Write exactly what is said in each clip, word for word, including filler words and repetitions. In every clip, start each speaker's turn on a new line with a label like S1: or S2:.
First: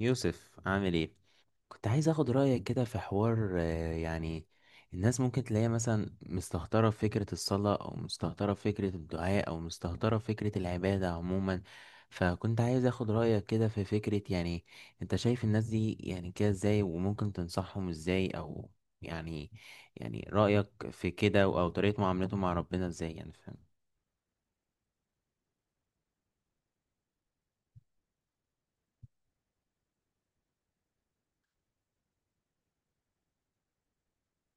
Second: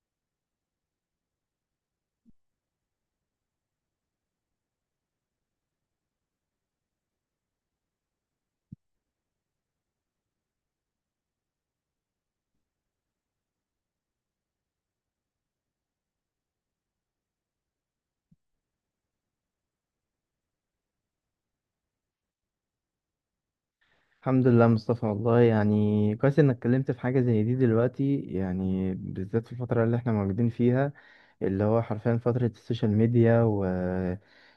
S1: يوسف عامل ايه؟ كنت عايز اخد رايك كده في حوار، آه، يعني الناس ممكن تلاقيها مثلا مستهترة في فكرة الصلاة او مستهترة في فكرة الدعاء او مستهترة في فكرة العبادة عموما. فكنت عايز اخد رايك كده في فكرة، يعني انت شايف الناس دي يعني كده ازاي، وممكن تنصحهم ازاي؟ او يعني يعني رايك في كده، او طريقة معاملتهم مع ربنا ازاي، يعني فاهم؟
S2: الحمد لله مصطفى، والله يعني كويس انك اتكلمت في حاجة زي دي دلوقتي، يعني بالذات في الفترة اللي احنا موجودين فيها، اللي هو حرفيا فترة السوشيال ميديا.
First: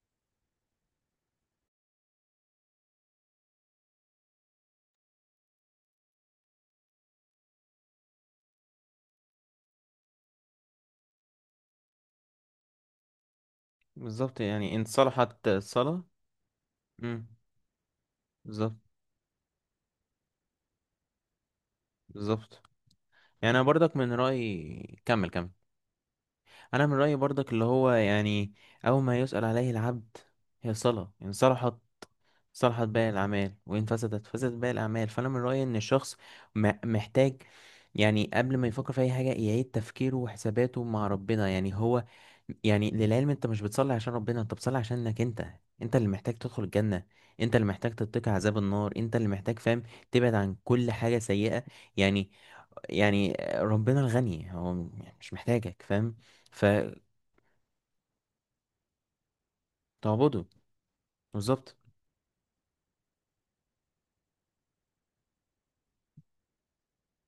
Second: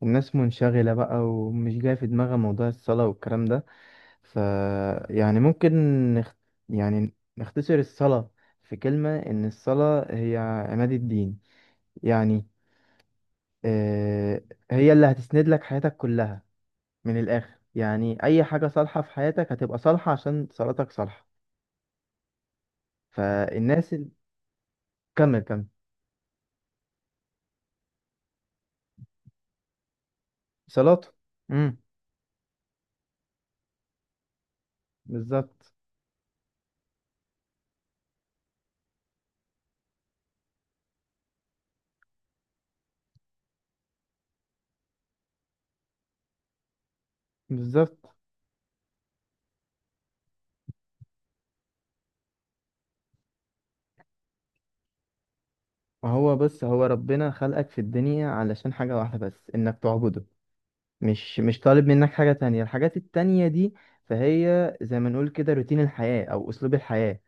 S2: والناس منشغلة بقى ومش جاية في دماغها موضوع الصلاة والكلام ده. ف، يعني ممكن نخ... يعني نختصر الصلاة في كلمة ان الصلاة هي عماد الدين. يعني آه،
S1: بالظبط، يعني إن
S2: هي اللي هتسند
S1: صلحت
S2: لك حياتك
S1: الصلاة.
S2: كلها. من
S1: مم.
S2: الآخر يعني أي حاجة
S1: بالظبط.
S2: صالحة في حياتك هتبقى صالحة عشان صلاتك صالحة.
S1: بالظبط. يعني انا
S2: فالناس
S1: برضك
S2: ال...
S1: من رايي. كمل
S2: كمل
S1: كمل.
S2: كمل.
S1: انا من رايي برضك، اللي هو يعني اول ما يسال عليه العبد هي
S2: صلاته.
S1: صلاه، ان
S2: امم.
S1: صلحت صلحت باقي الاعمال، وان فسدت فسدت باقي الاعمال. فانا من رايي
S2: بالظبط
S1: ان الشخص م- محتاج، يعني قبل ما يفكر في اي حاجه يعيد تفكيره وحساباته مع ربنا. يعني هو، يعني للعلم، انت مش بتصلي عشان ربنا، انت بتصلي عشانك انت. انت اللي محتاج تدخل الجنة، انت اللي محتاج
S2: بالظبط.
S1: تتقي عذاب النار، انت اللي محتاج، فاهم، تبعد عن كل حاجة سيئة. يعني، يعني ربنا الغني، هو م- يعني مش محتاجك، فاهم،
S2: وهو بص، هو
S1: فتعبده.
S2: ربنا خلقك في الدنيا علشان حاجة واحدة بس، انك تعبده. مش مش
S1: بالظبط.
S2: طالب منك حاجة تانية، الحاجات التانية دي فهي زي ما نقول كده روتين الحياة او اسلوب الحياة.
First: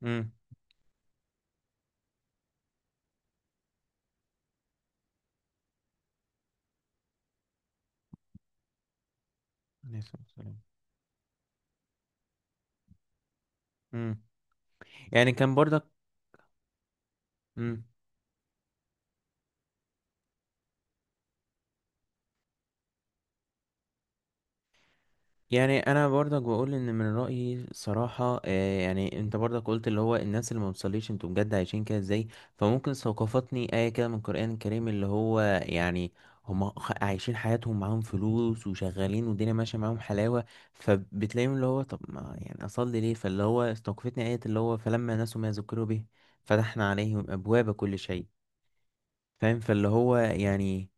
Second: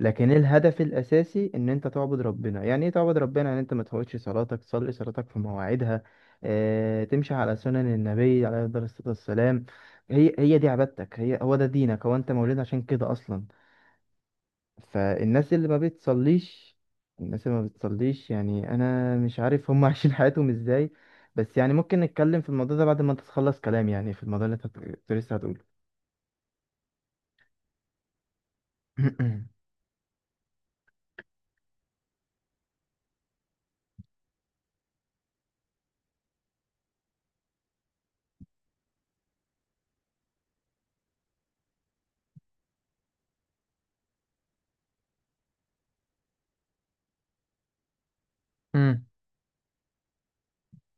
S2: لكن
S1: امم.
S2: الهدف الاساسي ان انت تعبد ربنا. يعني ايه تعبد ربنا؟ يعني انت ما تفوتش صلاتك، تصلي صلاتك في مواعيدها، اه تمشي على سنن النبي عليه الصلاة والسلام.
S1: عليه الصلاة
S2: هي
S1: والسلام.
S2: هي دي عبادتك، هي هو ده دينك، هو انت مولود عشان كده اصلا.
S1: امم. يعني
S2: فالناس
S1: كان
S2: اللي ما
S1: برضك.
S2: بتصليش، الناس اللي ما
S1: امم.
S2: بتصليش، يعني انا مش عارف هم عايشين حياتهم ازاي. بس يعني ممكن نتكلم في الموضوع ده بعد ما انت تخلص كلام، يعني في الموضوع اللي انت هت- كنت لسه هتقوله.
S1: يعني انا برضك بقول ان من رايي صراحه، آه، يعني انت برضك قلت اللي هو الناس اللي ما بتصليش، انتوا بجد عايشين كده ازاي؟ فممكن ثقافتني ايه كده من القران الكريم، اللي هو يعني هم عايشين حياتهم، معاهم فلوس وشغالين والدنيا ماشيه معاهم حلاوه، فبتلاقيهم اللي هو طب ما يعني اصلي ليه؟ فاللي هو استوقفتني ايه، اللي هو فلما نسوا ما ذكروا به فتحنا عليهم ابواب كل شيء.
S2: امم.
S1: فاهم؟ فاللي هو يعني،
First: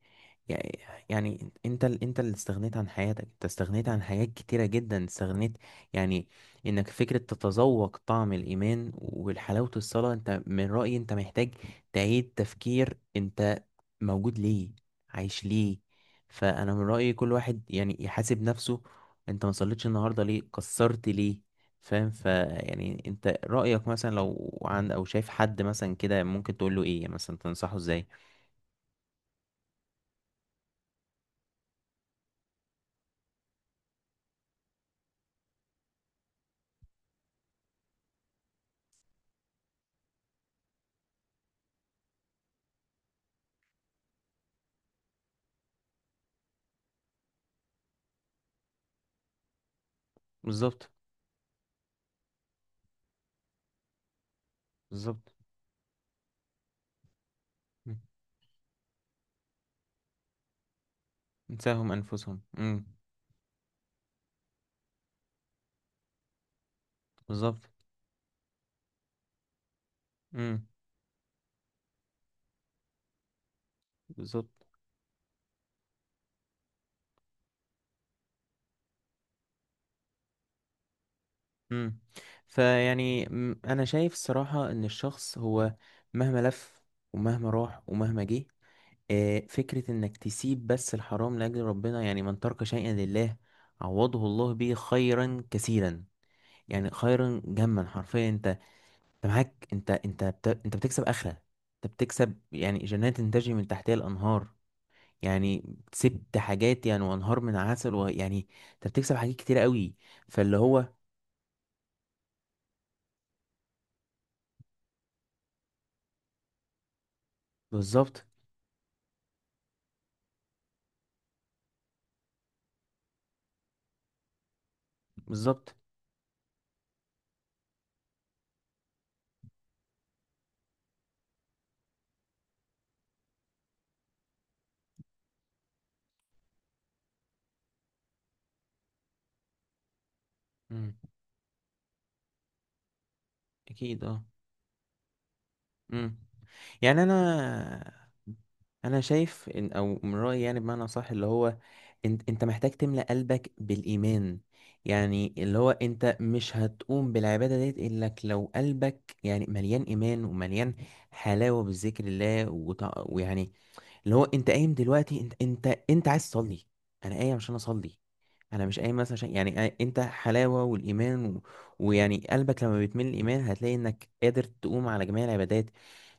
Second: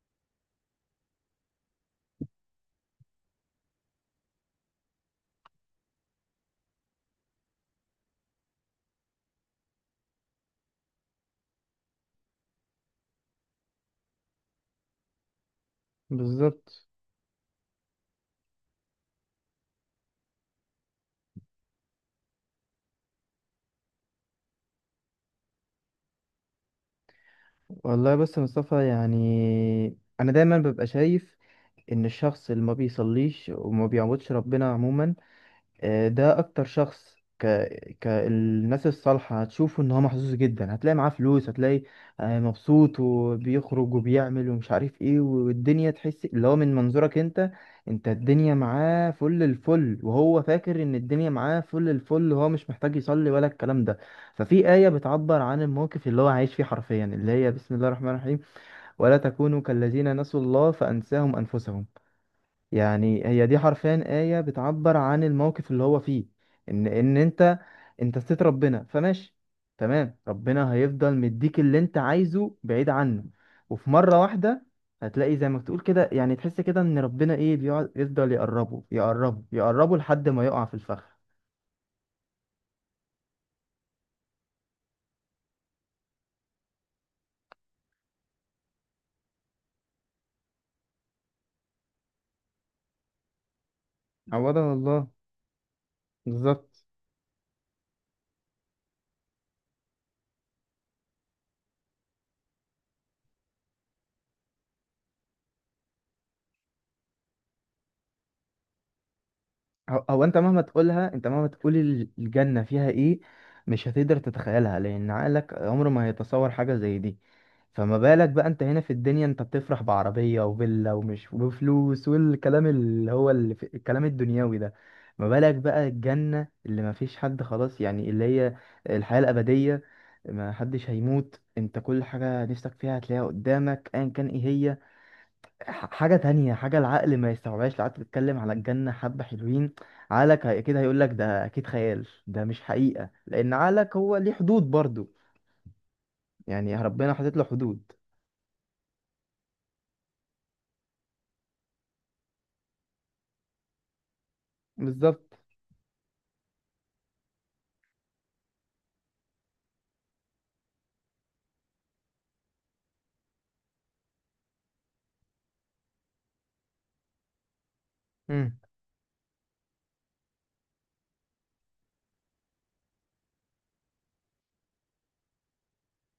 S1: يعني يعني انت ال- انت اللي استغنيت عن حياتك، انت استغنيت عن حاجات كتيرة جدا، استغنيت يعني انك فكرة تتذوق طعم الإيمان والحلاوة الصلاة. انت من رأيي انت محتاج تعيد تفكير، انت موجود ليه؟ عايش ليه؟ فأنا من
S2: بالظبط.
S1: رأيي كل واحد يعني يحاسب نفسه. انت ما صليتش النهاردة ليه؟ قصرت ليه؟ فاهم؟ فيعني انت رأيك مثلا، لو عند او شايف حد مثلا كده، ممكن تقول له ايه، يعني مثلا تنصحه ازاي؟
S2: والله بص يا مصطفى، يعني انا دايما ببقى شايف ان الشخص اللي ما بيصليش وما بيعبدش ربنا عموما، آه، ده اكتر شخص ك... كالناس الصالحة هتشوفه ان هو محظوظ جدا. هتلاقي معاه فلوس، هتلاقي آه، مبسوط وبيخرج وبيعمل ومش عارف ايه، والدنيا تحس اللي هو من منظورك انت، انت الدنيا معاه فل الفل، وهو فاكر
S1: بالظبط.
S2: ان الدنيا معاه فل الفل وهو مش محتاج يصلي ولا الكلام ده. ففي آية
S1: بالظبط.
S2: بتعبر عن الموقف اللي هو عايش فيه حرفيا، اللي هي بسم الله
S1: مم.
S2: الرحمن الرحيم، ولا تكونوا كالذين نسوا الله فأنساهم أنفسهم.
S1: انساهم انفسهم. امم.
S2: يعني هي دي حرفيا آية بتعبر عن الموقف اللي هو فيه، ان ان انت
S1: بالظبط.
S2: انت ستيت ربنا فماشي، تمام،
S1: امم.
S2: ربنا هيفضل مديك اللي انت عايزه بعيد عنه. وفي مرة
S1: بالظبط.
S2: واحدة هتلاقي زي ما تقول كده، يعني تحس كده ان ربنا ايه بيقعد يفضل يقربه يقربه يقربه لحد ما يقع في الفخ.
S1: امم. فيعني، مم، انا شايف الصراحه ان الشخص هو مهما لف ومهما راح ومهما جه، آه، فكره انك تسيب بس الحرام لاجل ربنا، يعني من ترك شيئا لله عوضه الله
S2: عوضها
S1: به
S2: الله.
S1: خيرا كثيرا،
S2: بالظبط.
S1: يعني خيرا جما حرفيا. انت انت معاك، انت انت بت... انت بتكسب اخره، انت بتكسب يعني جنات تجري من تحتها الانهار، يعني كسبت حاجات يعني، وانهار من عسل، ويعني انت بتكسب حاجات كتير قوي.
S2: هو هو انت
S1: فاللي
S2: مهما
S1: هو،
S2: تقولها، انت مهما تقول ال- الجنة فيها ايه، مش هتقدر تتخيلها لان عقلك عمره ما هيتصور حاجة زي دي. فما
S1: بالظبط.
S2: بالك بقى انت هنا في الدنيا انت بتفرح بعربية وفيلا ومش وفلوس والكلام اللي هو اللي في الكلام الدنيوي ده؟ ما بالك
S1: بالظبط.
S2: بقى الجنة اللي ما فيش حد، خلاص، يعني اللي هي الحياة الأبدية، ما حدش هيموت، انت كل حاجة نفسك فيها هتلاقيها قدامك ايا كان ايه هي. ح- حاجة تانية، حاجة العقل ما يستوعبهاش. لو قعدت تتكلم على الجنة حبة حلوين، عقلك هي- كده
S1: امم.
S2: هيقولك ده أكيد خيال، ده مش حقيقة لأن عقلك
S1: اكيد
S2: هو
S1: اه.
S2: ليه حدود برضو.
S1: امم.
S2: يعني
S1: يعني
S2: ربنا حاطط له حدود.
S1: انا انا شايف ان، او من رايي يعني بمعنى صح، اللي هو انت انت محتاج تملأ قلبك بالايمان. يعني
S2: بالظبط.
S1: اللي هو، انت مش هتقوم بالعباده ديت الا لك لو قلبك يعني مليان ايمان، ومليان حلاوه بالذكر الله وتع- ويعني اللي هو، انت قايم دلوقتي، انت انت انت عايز تصلي، انا قايم عشان اصلي،
S2: امم.
S1: انا مش قايم مثلا عشان يعني آ- انت حلاوه والايمان و... ويعني قلبك لما بيتملي الايمان هتلاقي انك قادر تقوم على جميع العبادات.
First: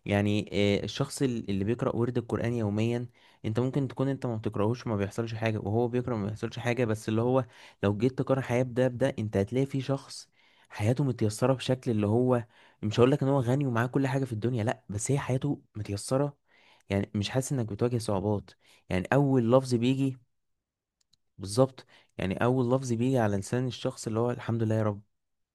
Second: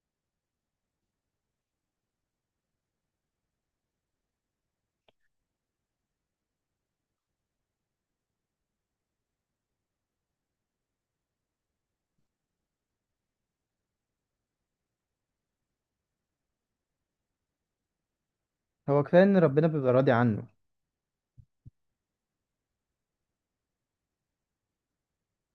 S1: يعني، آه، الشخص ال- اللي بيقرأ ورد القرآن يوميا، انت ممكن تكون انت ما بتقرأهوش ما بيحصلش حاجة، وهو بيقرأ ما بيحصلش حاجة، بس اللي هو لو جيت تقارن حياة بده بده، انت هتلاقي في شخص حياته متيسرة بشكل اللي هو، مش هقول لك ان هو غني ومعاه كل حاجة في الدنيا، لا، بس هي حياته متيسرة، يعني مش حاسس انك بتواجه صعوبات.
S2: هو
S1: يعني
S2: كفاية إن
S1: اول
S2: ربنا
S1: لفظ
S2: بيبقى راضي
S1: بيجي،
S2: عنه.
S1: بالظبط، يعني اول لفظ بيجي على لسان الشخص اللي هو، الحمد لله يا رب،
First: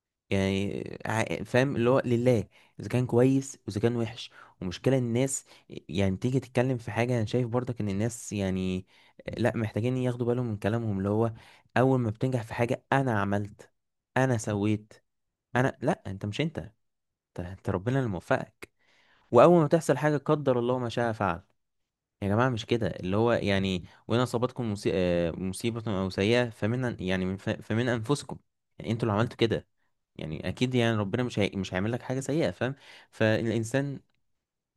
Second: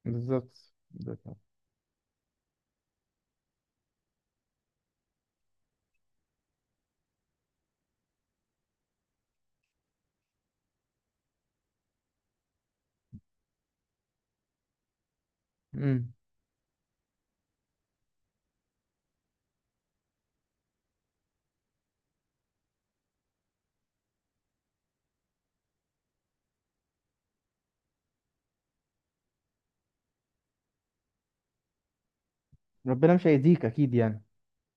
S2: بالظبط
S1: يعني
S2: بالظبط.
S1: ع- فاهم، اللي هو لله اذا كان كويس واذا كان وحش. ومشكلة الناس، يعني تيجي تتكلم في حاجة، انا شايف برضك ان الناس يعني لا، محتاجين ياخدوا بالهم من كلامهم، اللي هو اول ما بتنجح في حاجة، انا عملت، انا سويت، انا، لا،
S2: امم.
S1: انت، مش انت، انت أنت، ربنا اللي موفقك. واول ما تحصل حاجة، قدر الله ما شاء فعل، يا جماعة مش كده، اللي هو يعني وإن أصابتكم مصي- آه، مصيبة أو سيئة فمن، يعني من ف- فمن أنفسكم، يعني أنتوا اللي عملتوا كده، يعني أكيد، يعني ربنا مش هي... مش هيعمل لك حاجة سيئة، فاهم؟
S2: ربنا مش هيأذيك أكيد
S1: فالإنسان،
S2: يعني.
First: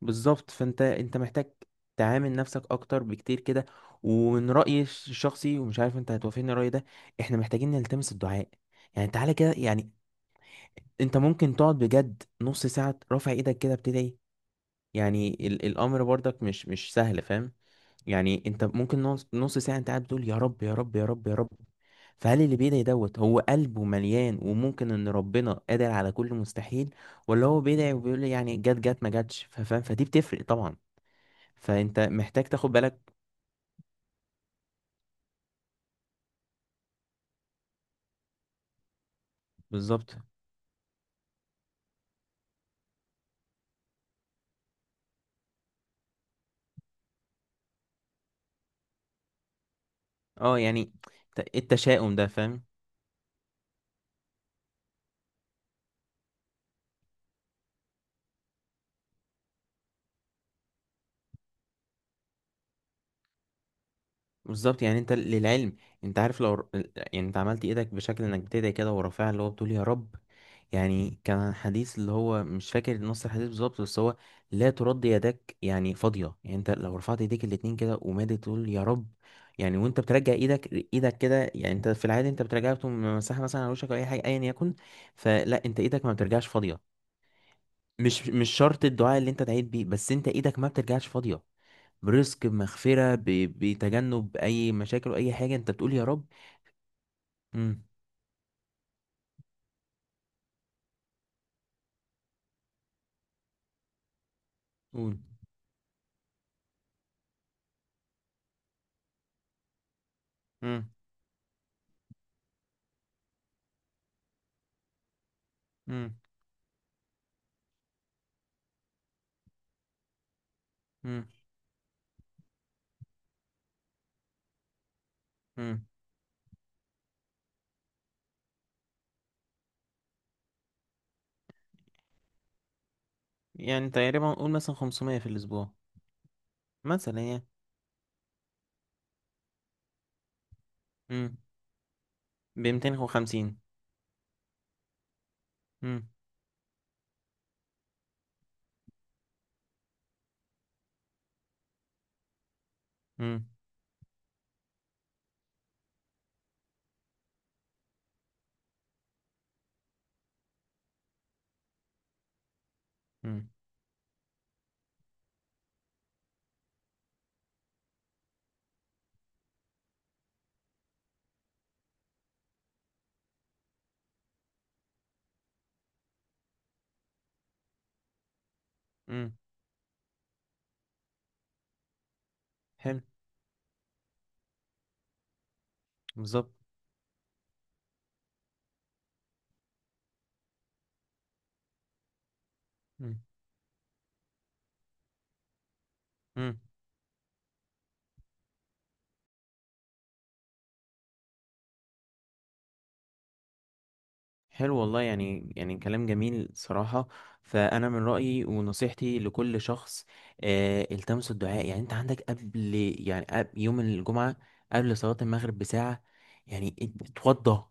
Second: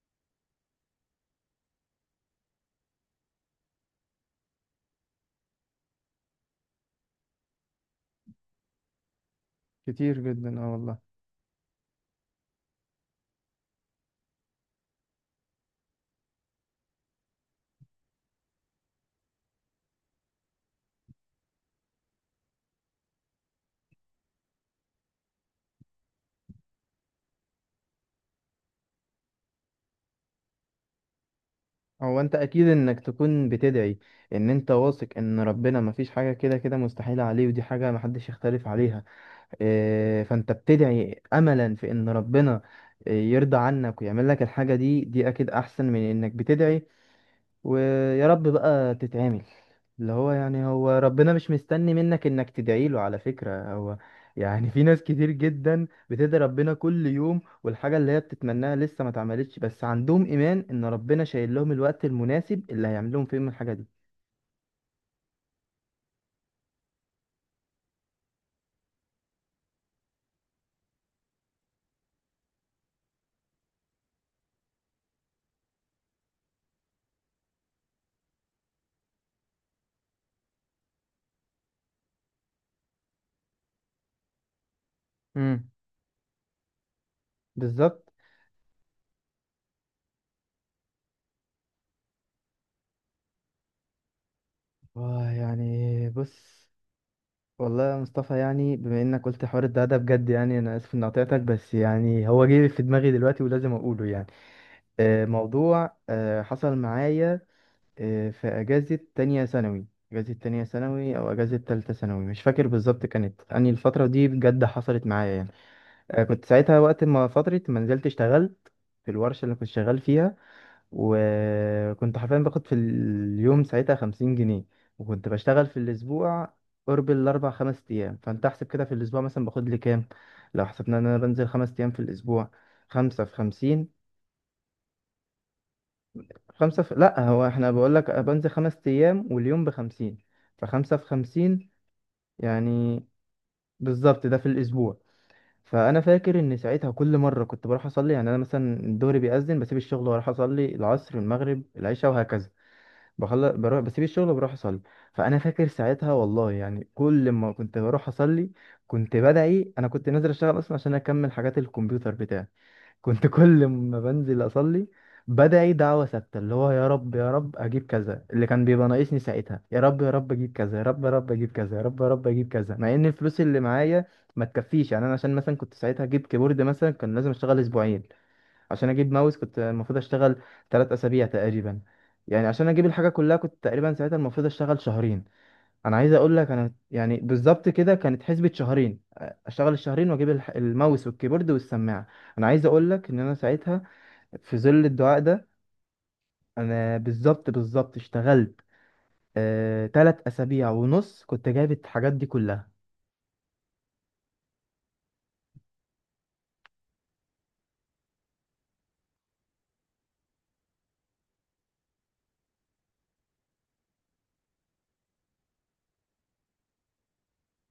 S1: بالظبط، فأنت، أنت محتاج تعامل نفسك أكتر بكتير كده. ومن رأيي الش- الشخصي، ومش عارف أنت هتوافقني الرأي ده، إحنا محتاجين نلتمس الدعاء، يعني تعالى كده، يعني
S2: كتير جدا اه والله.
S1: أنت ممكن تقعد بجد نص ساعة رافع إيدك كده بتدعي. يعني ال... الأمر برضك مش مش سهل، فاهم. يعني انت ممكن نص نص ساعة انت قاعد بتقول يا رب يا رب يا رب يا رب. فهل اللي بيدعي دوت، هو قلبه مليان وممكن ان ربنا قادر على كل مستحيل، ولا هو بيدعي وبيقول يعني جت جت ما جاتش، ف- فاهم، فدي بتفرق طبعا، فانت
S2: هو أنت
S1: محتاج
S2: أكيد
S1: تاخد
S2: إنك
S1: بالك.
S2: تكون بتدعي إن أنت واثق إن ربنا مفيش حاجة كده كده مستحيلة عليه، ودي حاجة محدش يختلف عليها.
S1: بالظبط.
S2: آه، فانت بتدعي املا في ان ربنا آه، يرضى عنك ويعمل لك الحاجة دي، دي اكيد احسن من انك بتدعي ويا رب بقى تتعمل. اللي هو
S1: اه
S2: يعني هو
S1: يعني
S2: ربنا مش
S1: الت-
S2: مستني
S1: التشاؤم
S2: منك
S1: ده،
S2: انك
S1: فاهم.
S2: تدعي له على فكرة هو. يعني في ناس كتير جدا بتدعي ربنا كل يوم والحاجة اللي هي بتتمناها لسه ما اتعملتش، بس عندهم ايمان ان ربنا شايل لهم الوقت المناسب اللي هيعمل لهم فيهم الحاجة دي.
S1: بالظبط، يعني انت للعلم، انت عارف، لو ر- يعني انت عملت ايدك بشكل انك بتدعي كده ورافعها، اللي هو بتقول يا رب. يعني كان حديث، اللي هو مش فاكر نص الحديث بالظبط، بس هو لا ترد يدك يعني فاضية. يعني انت لو رفعت ايديك الاتنين كده ومادي تقول يا رب، يعني وانت بترجع ايدك ايدك كده، يعني انت في العادي انت بترجعها، بتقوم مسحها مثلا على وشك او اي حاجة ايا يكن. فلا،
S2: امم.
S1: انت ايدك ما بترجعش فاضية،
S2: بالظبط.
S1: مش مش شرط الدعاء اللي انت دعيت بيه، بس انت ايدك ما بترجعش فاضية، برزق، بمغفرة، ب... بتجنب أي مشاكل،
S2: آه،
S1: وأي حاجة أنت بتقول يا
S2: يعني
S1: رب.
S2: بص، والله
S1: امم.
S2: يا مصطفى، يعني بما انك قلت حوار الدعاء ده بجد، يعني انا اسف اني قطعتك بس يعني هو جه في دماغي دلوقتي ولازم اقوله يعني
S1: قول.
S2: آه، موضوع آه، حصل معايا آه، في اجازة تانية ثانوي. اجازة تانية
S1: امم.
S2: ثانوي او اجازة تالتة ثانوي مش فاكر بالظبط، كانت اني الفترة دي بجد حصلت معايا يعني
S1: امم.
S2: آه، كنت ساعتها، وقت ما فترة ما نزلت اشتغلت في الورشة اللي كنت شغال فيها،
S1: امم.
S2: وكنت حرفيا باخد في اليوم ساعتها خمسين جنيه. وكنت بشتغل في
S1: امم.
S2: الأسبوع قرب الأربع خمس أيام. فأنت أحسب كده في الأسبوع مثلا باخد لي كام؟ لو حسبنا إن أنا بنزل خمس أيام في الأسبوع، خمسة في
S1: يعني
S2: خمسين
S1: تقريبا قول مثلا خمسمائة في الأسبوع
S2: خمسة في،
S1: مثلا
S2: لأ، هو
S1: يعني.
S2: إحنا بقول لك بنزل خمس أيام واليوم بخمسين، فخمسة في
S1: امم.
S2: خمسين
S1: ب
S2: يعني.
S1: ميتين وخمسين.
S2: بالظبط، ده في الأسبوع. فأنا
S1: امم.
S2: فاكر إن ساعتها كل مرة كنت بروح أصلي، يعني أنا مثلا الظهر بيأذن بسيب الشغل وأروح أصلي، العصر، المغرب، العشاء، وهكذا.
S1: امم.
S2: بخلص بروح، بسيب الشغل وبروح اصلي. فانا فاكر ساعتها والله، يعني كل ما كنت بروح اصلي كنت بدعي. انا كنت نازل اشتغل اصلا عشان اكمل حاجات الكمبيوتر بتاعي. كنت
S1: امم.
S2: كل ما بنزل اصلي بدعي دعوة ثابتة اللي هو يا رب يا رب اجيب كذا، اللي كان بيبقى ناقصني ساعتها، يا رب يا رب اجيب كذا، يا رب يا رب اجيب كذا، يا رب يا رب اجيب كذا، مع ان الفلوس اللي معايا ما تكفيش. يعني انا عشان مثلا كنت ساعتها اجيب كيبورد مثلا كان لازم اشتغل اسبوعين، عشان اجيب ماوس
S1: امم.
S2: كنت المفروض اشتغل ثلاث اسابيع تقريبا. يعني عشان اجيب
S1: حلو.
S2: الحاجه كلها كنت تقريبا ساعتها المفروض اشتغل شهرين. انا عايز اقول لك
S1: بالظبط.
S2: انا يعني بالظبط كده كانت حسبة شهرين. اشتغل الشهرين واجيب الح- الماوس والكيبورد والسماعه. انا عايز اقول لك ان
S1: امم.
S2: انا ساعتها، في ظل الدعاء ده،
S1: إمم.
S2: انا بالظبط بالظبط اشتغلت آه، تلات اسابيع ونص كنت جايب الحاجات دي كلها.
S1: حلو والله، يعني يعني كلام جميل صراحة. فأنا من رأيي ونصيحتي لكل شخص، آه التمسوا الدعاء. يعني أنت عندك قبل، يعني قبل يوم الجمعة، قبل صلاة المغرب بساعة، يعني ات- اتوضى،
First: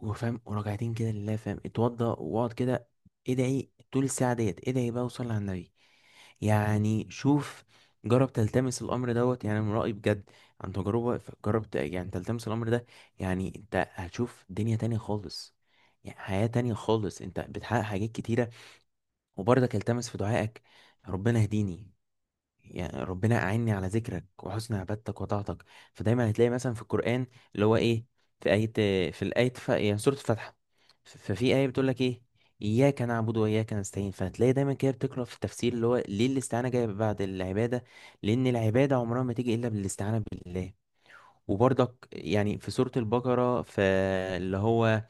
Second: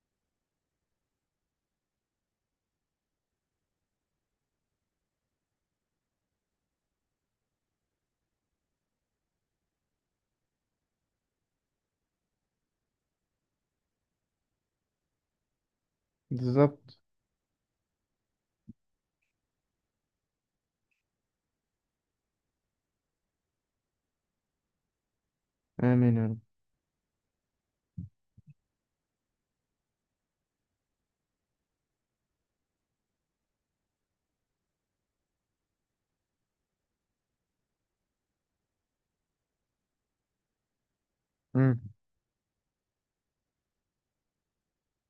S1: وفاهم، وراجعتين كده لله، فاهم، اتوضى واقعد كده، ادعي طول الساعة ديت، ادعي بقى وصلي على النبي. يعني شوف، جرب تلتمس الامر دوت، يعني من رأيي، بجد عن تجربة، ف- جرب ت- يعني تلتمس الامر ده، يعني انت هتشوف دنيا تانية خالص، يعني حياة تانية
S2: بالظبط.
S1: خالص، انت بتحقق حاجات كتيرة. وبرضك التمس في دعائك، ربنا اهديني، يعني ربنا أعني على ذكرك وحسن عبادتك وطاعتك.
S2: آمين يا
S1: فدايما
S2: رب.
S1: هتلاقي مثلا في القرآن، اللي هو إيه، في آية، في الآية ف... يعني سورة الفاتحة، ف- ففي آية بتقول لك إيه، إياك نعبد وإياك نستعين. فهتلاقي دايما كده بتقرأ في التفسير اللي هو ليه الاستعانة جاية بعد العبادة، لأن العبادة عمرها ما تيجي إلا بالاستعانة بالله.
S2: مم.
S1: وبرضك يعني في سورة البقرة، فاللي هو،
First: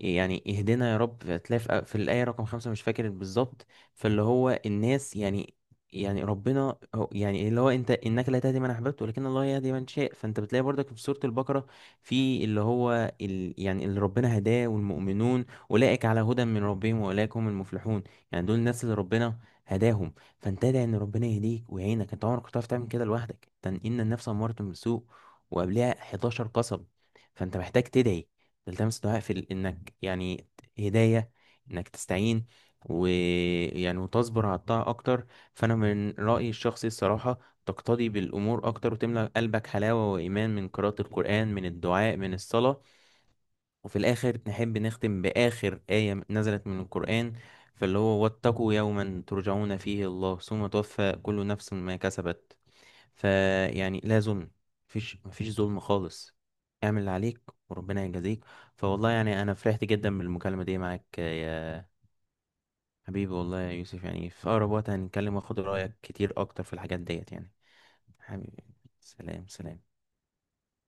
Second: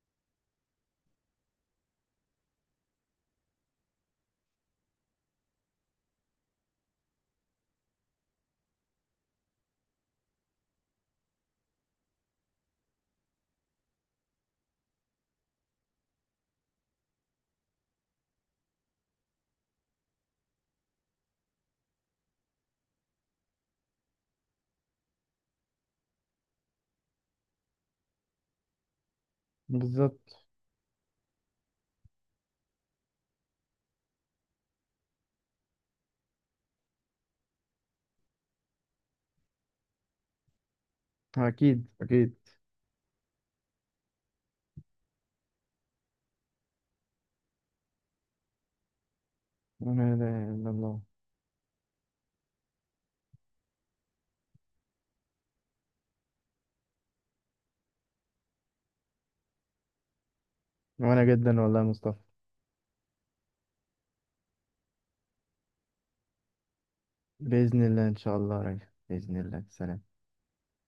S1: يعني اهدنا يا رب، هتلاقي في في الآية رقم خمسة مش فاكر بالظبط. فاللي هو الناس يعني، يعني ربنا هو- يعني اللي هو، انت انك لا تهدي من احببت ولكن الله يهدي من شاء. فانت بتلاقي برضك في سورة البقرة، في اللي هو ال يعني اللي ربنا هداه والمؤمنون، اولئك على هدى من ربهم واولئك هم المفلحون. يعني دول الناس اللي ربنا هداهم. فانت ادعي ان ربنا يهديك ويعينك، انت عمرك ما هتعرف تعمل كده لوحدك، تن- ان النفس امارة بالسوء، وقبلها احداشر قصب. فانت محتاج تدعي، تلتمس دعاء في ال- انك
S2: بالظبط.
S1: يعني هداية، انك تستعين، ويعني وتصبر على الطاعة اكتر. فانا من رأيي الشخصي الصراحة، تقتدي بالامور اكتر، وتملأ قلبك حلاوة وايمان من قراءة القرآن، من
S2: أكيد
S1: الدعاء، من
S2: أكيد.
S1: الصلاة. وفي الاخر نحب نختم باخر آية نزلت من القرآن، فاللي هو، واتقوا يوما ترجعون
S2: لا
S1: فيه الله
S2: إله
S1: ثم
S2: إلا الله.
S1: توفى كل نفس ما كسبت. فيعني لا ظلم، مفيش مفيش ظلم خالص، اعمل اللي عليك وربنا يجازيك. فوالله يعني، انا فرحت جدا بالمكالمة دي معاك
S2: وانا جدا والله يا
S1: يا
S2: مصطفى.
S1: حبيبي، والله يا يوسف، يعني في اقرب وقت هنتكلم واخد رأيك كتير اكتر في الحاجات ديت يعني.
S2: بإذن الله إن شاء الله
S1: حبيبي.
S2: يا ريس. بإذن
S1: سلام
S2: الله،
S1: سلام.
S2: سلام.